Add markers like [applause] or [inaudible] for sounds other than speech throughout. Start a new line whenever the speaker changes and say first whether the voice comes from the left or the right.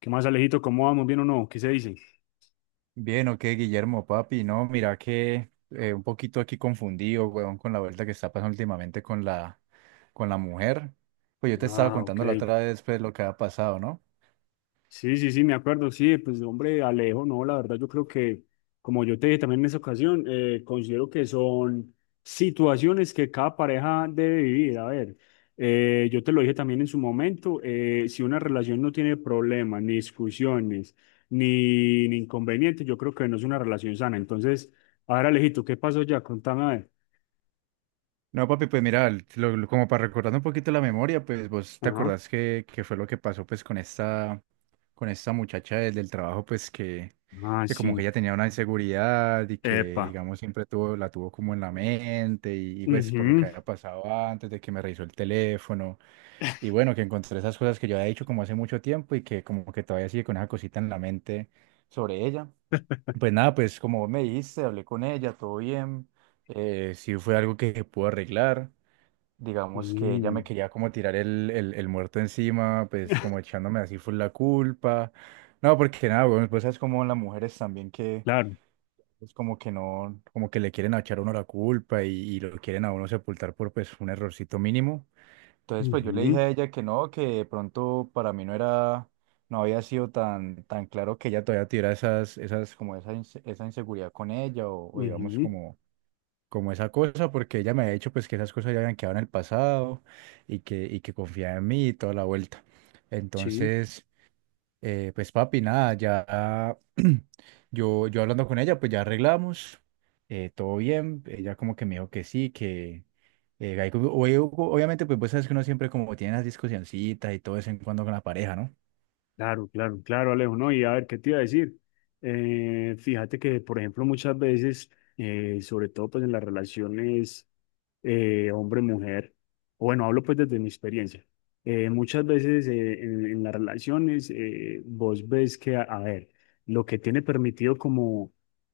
left: ¿Qué más, Alejito? ¿Cómo vamos? ¿Bien o no? ¿Qué se dice?
right: Bien, ok, Guillermo, papi, no, mira que un poquito aquí confundido, weón, con la vuelta que está pasando últimamente con la mujer. Pues yo te estaba
left: Ah, ok.
right: contando la otra vez, pues, lo que ha pasado, ¿no?
left: Sí, sí, sí, me acuerdo. Sí, pues hombre, Alejo, no, la verdad yo creo que, como yo te dije también en esa ocasión, considero que son situaciones que cada pareja debe vivir. A ver, yo te lo dije también en su momento, si una relación no tiene problemas, ni discusiones, ni inconvenientes, yo creo que no es una relación sana. Entonces, a ver, Alejito, ¿qué pasó ya? Contame a ver.
right: No, papi, pues mira, como para recordar un poquito la memoria, pues vos te
left: Ajá.
right: acordás que fue lo que pasó, pues, con esta muchacha del trabajo, pues,
left: Ah,
right: que como que
left: sí.
right: ella tenía una inseguridad y que,
left: Epa.
right: digamos, siempre tuvo, la tuvo como en la mente y pues, por lo
left: Ujú.
right: que había pasado antes de que me revisó el teléfono. Y bueno, que encontré esas cosas que yo había dicho como hace mucho tiempo y que como que todavía sigue con esa cosita en la mente sobre ella.
left: [laughs]
right: Pues nada, pues como vos me dijiste, hablé con ella, todo bien. Sí fue algo que se pudo arreglar. Digamos que ella me
left: Mm,
right: quería como tirar el muerto encima, pues como
left: [laughs]
right: echándome así fue la culpa. No, porque nada, bueno, pues es como las mujeres también que
left: claro.
right: es como que no, como que le quieren echar a uno la culpa y lo quieren a uno sepultar por pues un errorcito mínimo. Entonces, pues yo le dije
left: Ujú,
right: a ella que no, que de pronto para mí no era, no había sido tan, tan claro que ella todavía tuviera como esa, esa inseguridad con ella o digamos
left: ujú,
right: como, como esa cosa, porque ella me había dicho pues que esas cosas ya habían quedado en el pasado y y que confiaba en mí y toda la vuelta.
left: sí,
right: Entonces, pues papi, nada, ya [clears throat] yo hablando con ella, pues ya arreglamos, todo bien, ella como que me dijo que sí, que hay como- oye, Hugo, obviamente pues vos sabes que uno siempre como tiene las discusioncitas y todo de vez en cuando con la pareja, ¿no?
left: claro, claro, claro, Alejo, ¿no? Y a ver, ¿qué te iba a decir? Fíjate que, por ejemplo, muchas veces, sobre todo pues en las relaciones hombre, mujer, bueno, hablo pues desde mi experiencia. Muchas veces en las relaciones vos ves que, a ver, lo que tiene permitido como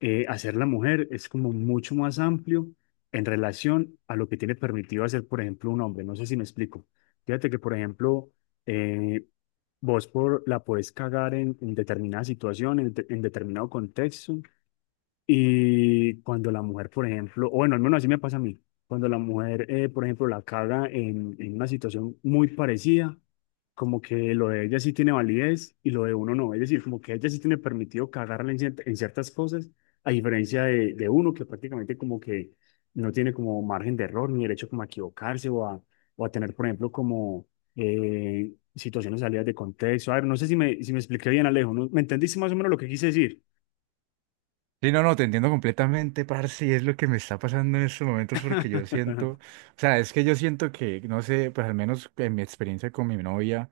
left: hacer la mujer es como mucho más amplio en relación a lo que tiene permitido hacer, por ejemplo, un hombre. No sé si me explico. Fíjate que, por ejemplo, eh, vos por, la podés cagar en determinada situación, en determinado contexto, y cuando la mujer, por ejemplo, o bueno, al menos así me pasa a mí, cuando la mujer, por ejemplo, la caga en una situación muy parecida, como que lo de ella sí tiene validez y lo de uno no. Es decir, como que ella sí tiene permitido cagarla en ciertas cosas, a diferencia de uno que prácticamente como que no tiene como margen de error ni derecho como a equivocarse o a tener, por ejemplo, como situaciones salidas de contexto. A ver, no sé si me expliqué bien, Alejo, ¿no? ¿Me entendiste más o menos lo que quise decir?
right: Sí, no, no, te entiendo completamente, parce, y es lo que me está pasando en estos momentos porque yo siento, o
left: [laughs]
right: sea, es que yo siento que, no sé, pues al menos en mi experiencia con mi novia,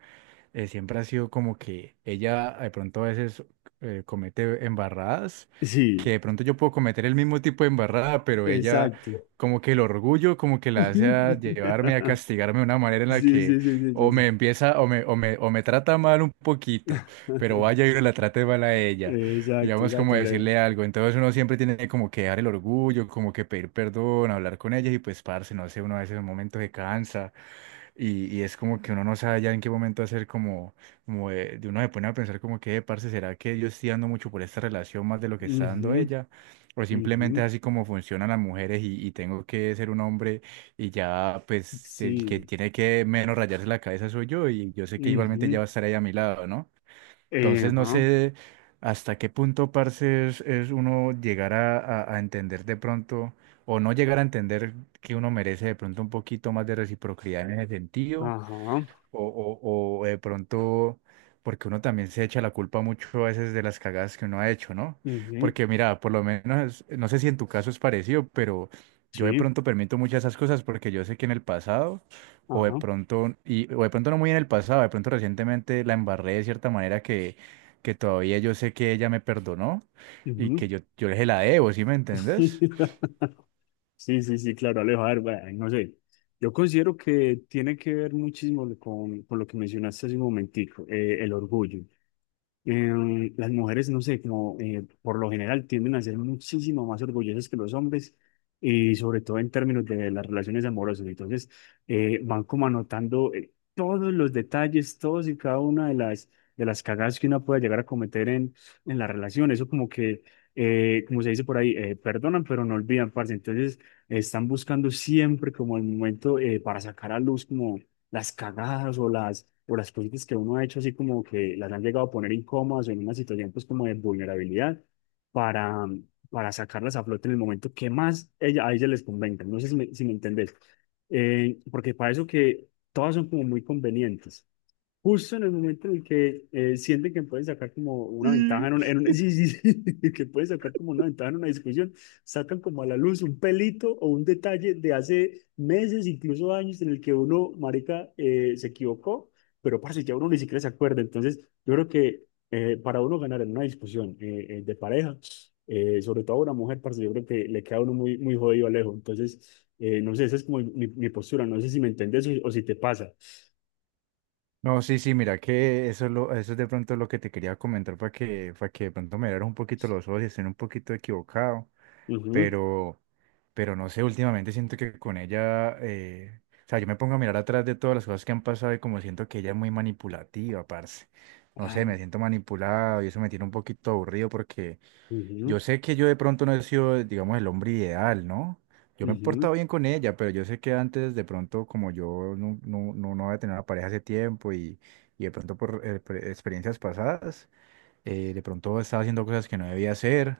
right: siempre ha sido como que ella de pronto a veces comete embarradas, que
left: Sí.
right: de pronto yo puedo cometer el mismo tipo de embarrada, pero ella
left: Exacto.
right: como que el orgullo como que la hace a llevarme a
left: [laughs]
right: castigarme de una manera en la
left: Sí,
right: que
left: sí, sí, sí, sí,
right: o me
left: sí.
right: empieza o me trata mal un poquito, pero
left: [laughs]
right: vaya y no la trate mal a ella,
left: Exacto,
right: digamos como
left: exacto. Ale.
right: decirle algo, entonces uno siempre tiene como que dar el orgullo, como que pedir perdón, hablar con ella y pues parce, no sé, uno a veces en un momento se cansa y es como que uno no sabe ya en qué momento hacer como, como de uno se pone a pensar como que, parce, ¿será que yo estoy dando mucho por esta relación más de lo que está
left: Ujú,
right: dando ella? O simplemente
left: ujú,
right: es así como funcionan las mujeres y tengo que ser un hombre y ya pues el que
left: sí,
right: tiene que menos rayarse la cabeza soy yo y yo sé que igualmente ya
left: ujú,
right: va a estar ahí a mi lado, ¿no? Entonces no
left: ajá,
right: sé hasta qué punto, parce, es uno llegar a, a entender de pronto, o no llegar a entender que uno merece de pronto un poquito más de reciprocidad en ese sentido,
left: ajá,
right: o, o de pronto, porque uno también se echa la culpa mucho a veces de las cagadas que uno ha hecho, ¿no?
left: ujú,
right: Porque mira, por lo menos, no sé si en tu caso es parecido, pero yo de
left: sí.
right: pronto permito muchas de esas cosas porque yo sé que en el pasado, o de
left: Ajá.
right: pronto, o de pronto no muy en el pasado, de pronto recientemente la embarré de cierta manera que todavía yo sé que ella me perdonó y
left: Ujú.
right: que yo le la debo, ¿sí me entendés?
left: [laughs] Sí, sí, sí, claro, Alejo. A ver, bueno, no sé. Yo considero que tiene que ver muchísimo con lo que mencionaste hace un momentico, el orgullo. Las mujeres, no sé, como por lo general tienden a ser muchísimo más orgullosas que los hombres y sobre todo en términos de las relaciones amorosas. Entonces, van como anotando todos los detalles, todos y cada una de las cagadas que uno puede llegar a cometer en la relación. Eso como que, como se dice por ahí, perdonan, pero no olvidan, parce. Entonces, están buscando siempre como el momento para sacar a luz como las cagadas o las cositas que uno ha hecho así como que las han llegado a poner incómodas o en una situación pues como de vulnerabilidad para, para sacarlas a flote en el momento que más ella, a ella les convenga. No sé si me entendés. Porque para eso que todas son como muy convenientes. Justo en el momento en el que sienten que pueden sacar como una ventaja [laughs] sí, sí, sí, que pueden sacar como una ventaja en una discusión, sacan como a la luz un pelito o un detalle de hace meses, incluso años, en el que uno, marica, se equivocó, pero parce, ya uno ni siquiera se acuerda. Entonces, yo creo que para uno ganar en una discusión de pareja, sobre todo a una mujer, parce, yo creo que le queda a uno muy, muy jodido lejos. Entonces, no sé, esa es como mi postura, no sé si me entiendes o si te pasa.
right: No, sí, sí, mira que eso es, lo, eso es de pronto lo que te quería comentar para para que de pronto me dieras un poquito los ojos y estén un poquito equivocado,
left: Ujú.
right: pero, pero no sé, últimamente siento que con ella, o sea, yo me pongo a mirar atrás de todas las cosas que han pasado y como siento que ella es muy manipulativa, parce. No sé, me siento manipulado y eso me tiene un poquito aburrido porque
left: Ujú,
right: yo sé que yo de pronto no he sido, digamos, el hombre ideal, ¿no? Yo me he
left: ujú,
right: portado bien con ella, pero yo sé que antes de pronto, como yo no había tenido una pareja hace tiempo y de pronto por experiencias pasadas, de pronto estaba haciendo cosas que no debía hacer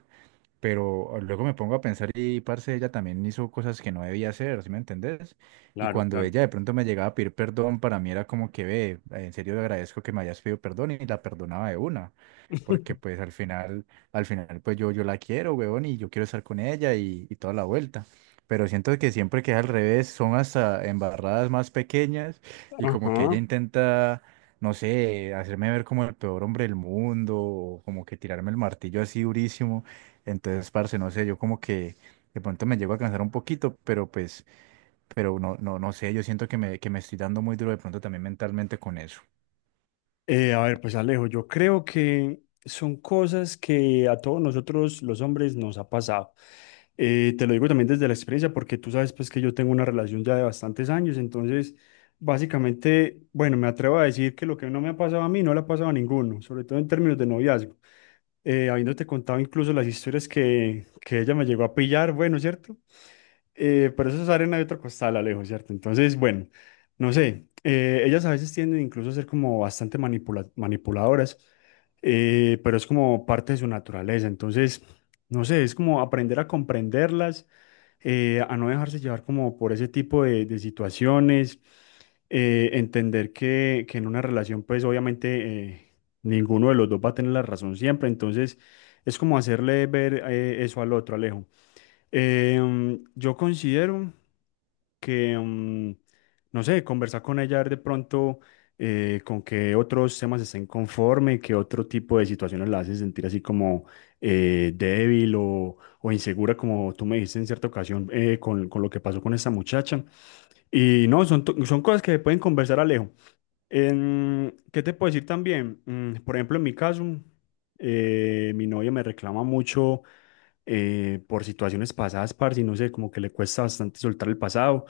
right: pero luego me pongo a pensar y, parce, ella también hizo cosas que no debía hacer, ¿sí me entendés? Y
left: claro,
right: cuando
left: claro.
right: ella de pronto me llegaba a pedir perdón, para mí era como que, ve, en serio le agradezco que me hayas pedido perdón y la perdonaba de una. Porque
left: [laughs]
right: pues al final pues yo la quiero, weón, y yo quiero estar con ella y toda la vuelta. Pero siento que siempre que es al revés, son hasta embarradas más pequeñas y como que ella
left: Ajá.
right: intenta no sé, hacerme ver como el peor hombre del mundo, o como que tirarme el martillo así durísimo. Entonces, parce, no sé, yo como que de pronto me llego a cansar un poquito, pero pues, pero no, no, no sé, yo siento que me estoy dando muy duro de pronto también mentalmente con eso.
left: A ver, pues Alejo, yo creo que son cosas que a todos nosotros los hombres nos ha pasado. Te lo digo también desde la experiencia porque tú sabes pues que yo tengo una relación ya de bastantes años, entonces básicamente, bueno, me atrevo a decir que lo que no me ha pasado a mí no le ha pasado a ninguno, sobre todo en términos de noviazgo. Habiéndote contado incluso las historias que ella me llegó a pillar, bueno, ¿cierto? Pero eso es arena de otro costal, Alejo, ¿cierto? Entonces, bueno, no sé, ellas a veces tienden incluso a ser como bastante manipuladoras, pero es como parte de su naturaleza. Entonces, no sé, es como aprender a comprenderlas, a no dejarse llevar como por ese tipo de situaciones, entender que en una relación, pues obviamente ninguno de los dos va a tener la razón siempre. Entonces, es como hacerle ver eso al otro, Alejo. Yo considero que, mm, no sé, conversar con ella, ver de pronto con qué otros temas estén conforme, qué otro tipo de situaciones la hacen sentir así como débil o insegura, como tú me dijiste en cierta ocasión con lo que pasó con esa muchacha. Y no, son, son cosas que pueden conversar Alejo. En- ¿qué te puedo decir también? Mm, por ejemplo, en mi caso, mi novia me reclama mucho por situaciones pasadas, parce, y no sé, como que le cuesta bastante soltar el pasado.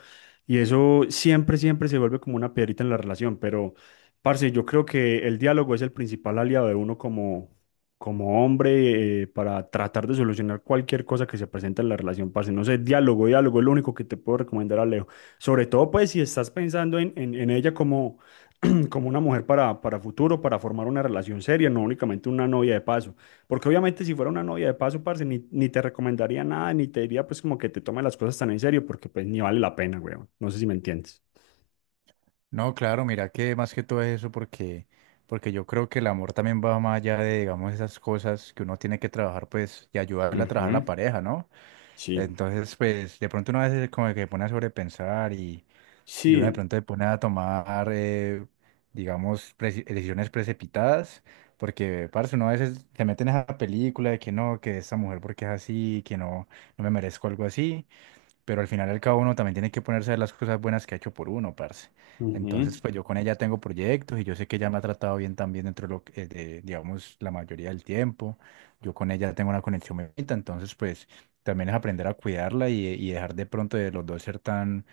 left: Y eso siempre, siempre se vuelve como una piedrita en la relación. Pero, parce, yo creo que el diálogo es el principal aliado de uno como, como hombre para tratar de solucionar cualquier cosa que se presente en la relación, parce. No sé, diálogo, diálogo es lo único que te puedo recomendar a Leo. Sobre todo, pues, si estás pensando en ella como como una mujer para futuro, para formar una relación seria, no únicamente una novia de paso. Porque obviamente si fuera una novia de paso, parce, ni, ni te recomendaría nada, ni te diría pues como que te tomes las cosas tan en serio, porque pues ni vale la pena, weón. No sé si me entiendes.
right: No, claro, mira que más que todo es eso porque yo creo que el amor también va más allá de, digamos, esas cosas que uno tiene que trabajar, pues, y ayudarle a trabajar a la
left: Ujú,
right: pareja, ¿no?
left: sí,
right: Entonces, pues, de pronto uno a veces como que se pone a sobrepensar y uno de
left: sí,
right: pronto se pone a tomar, digamos, decisiones precipitadas, porque, parce, uno a veces se mete en esa película de que no, que esta mujer porque es así, que no, no me merezco algo así, pero al final y al cabo uno también tiene que ponerse a ver las cosas buenas que ha hecho por uno, parce. Entonces,
left: ujú.
right: pues yo con ella tengo proyectos y yo sé que ella me ha tratado bien también dentro de lo que, digamos, la mayoría del tiempo. Yo con ella tengo una conexión muy bonita, entonces, pues también es aprender a cuidarla y dejar de pronto de los dos ser tan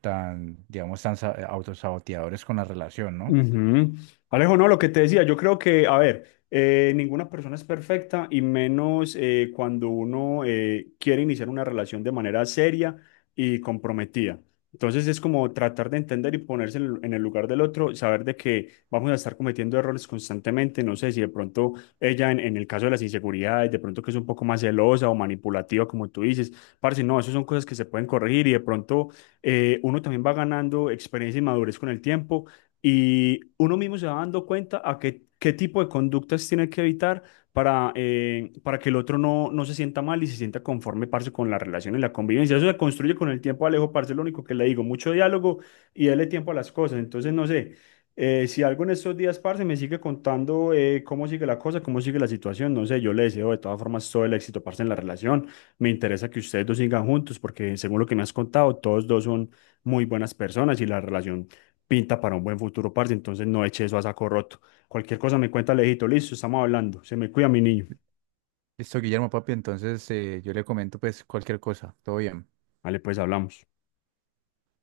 right: tan, digamos, autosaboteadores con la relación, ¿no?
left: Ujú. Alejo, no, lo que te decía, yo creo que, a ver, ninguna persona es perfecta y menos cuando uno quiere iniciar una relación de manera seria y comprometida. Entonces es como tratar de entender y ponerse en el lugar del otro, saber de que vamos a estar cometiendo errores constantemente. No sé si de pronto ella, en el caso de las inseguridades, de pronto que es un poco más celosa o manipulativa, como tú dices, parce, no, eso son cosas que se pueden corregir y de pronto uno también va ganando experiencia y madurez con el tiempo y uno mismo se va dando cuenta a qué, qué tipo de conductas tiene que evitar para que el otro no, no se sienta mal y se sienta conforme, parce, con la relación y la convivencia. Eso se construye con el tiempo, Alejo, parce, lo único que le digo, mucho diálogo y darle tiempo a las cosas. Entonces, no sé, si algo en estos días, parce, me sigue contando cómo sigue la cosa, cómo sigue la situación, no sé, yo le deseo de todas formas todo el éxito, parce, en la relación. Me interesa que ustedes dos sigan juntos porque según lo que me has contado, todos dos son muy buenas personas y la relación pinta para un buen futuro, parce, entonces no eche eso a saco roto. Cualquier cosa me cuenta Alejito, listo, estamos hablando. Se me cuida mi niño.
right: Listo, Guillermo, papi, entonces yo le comento pues cualquier cosa, todo bien.
left: Vale, pues hablamos.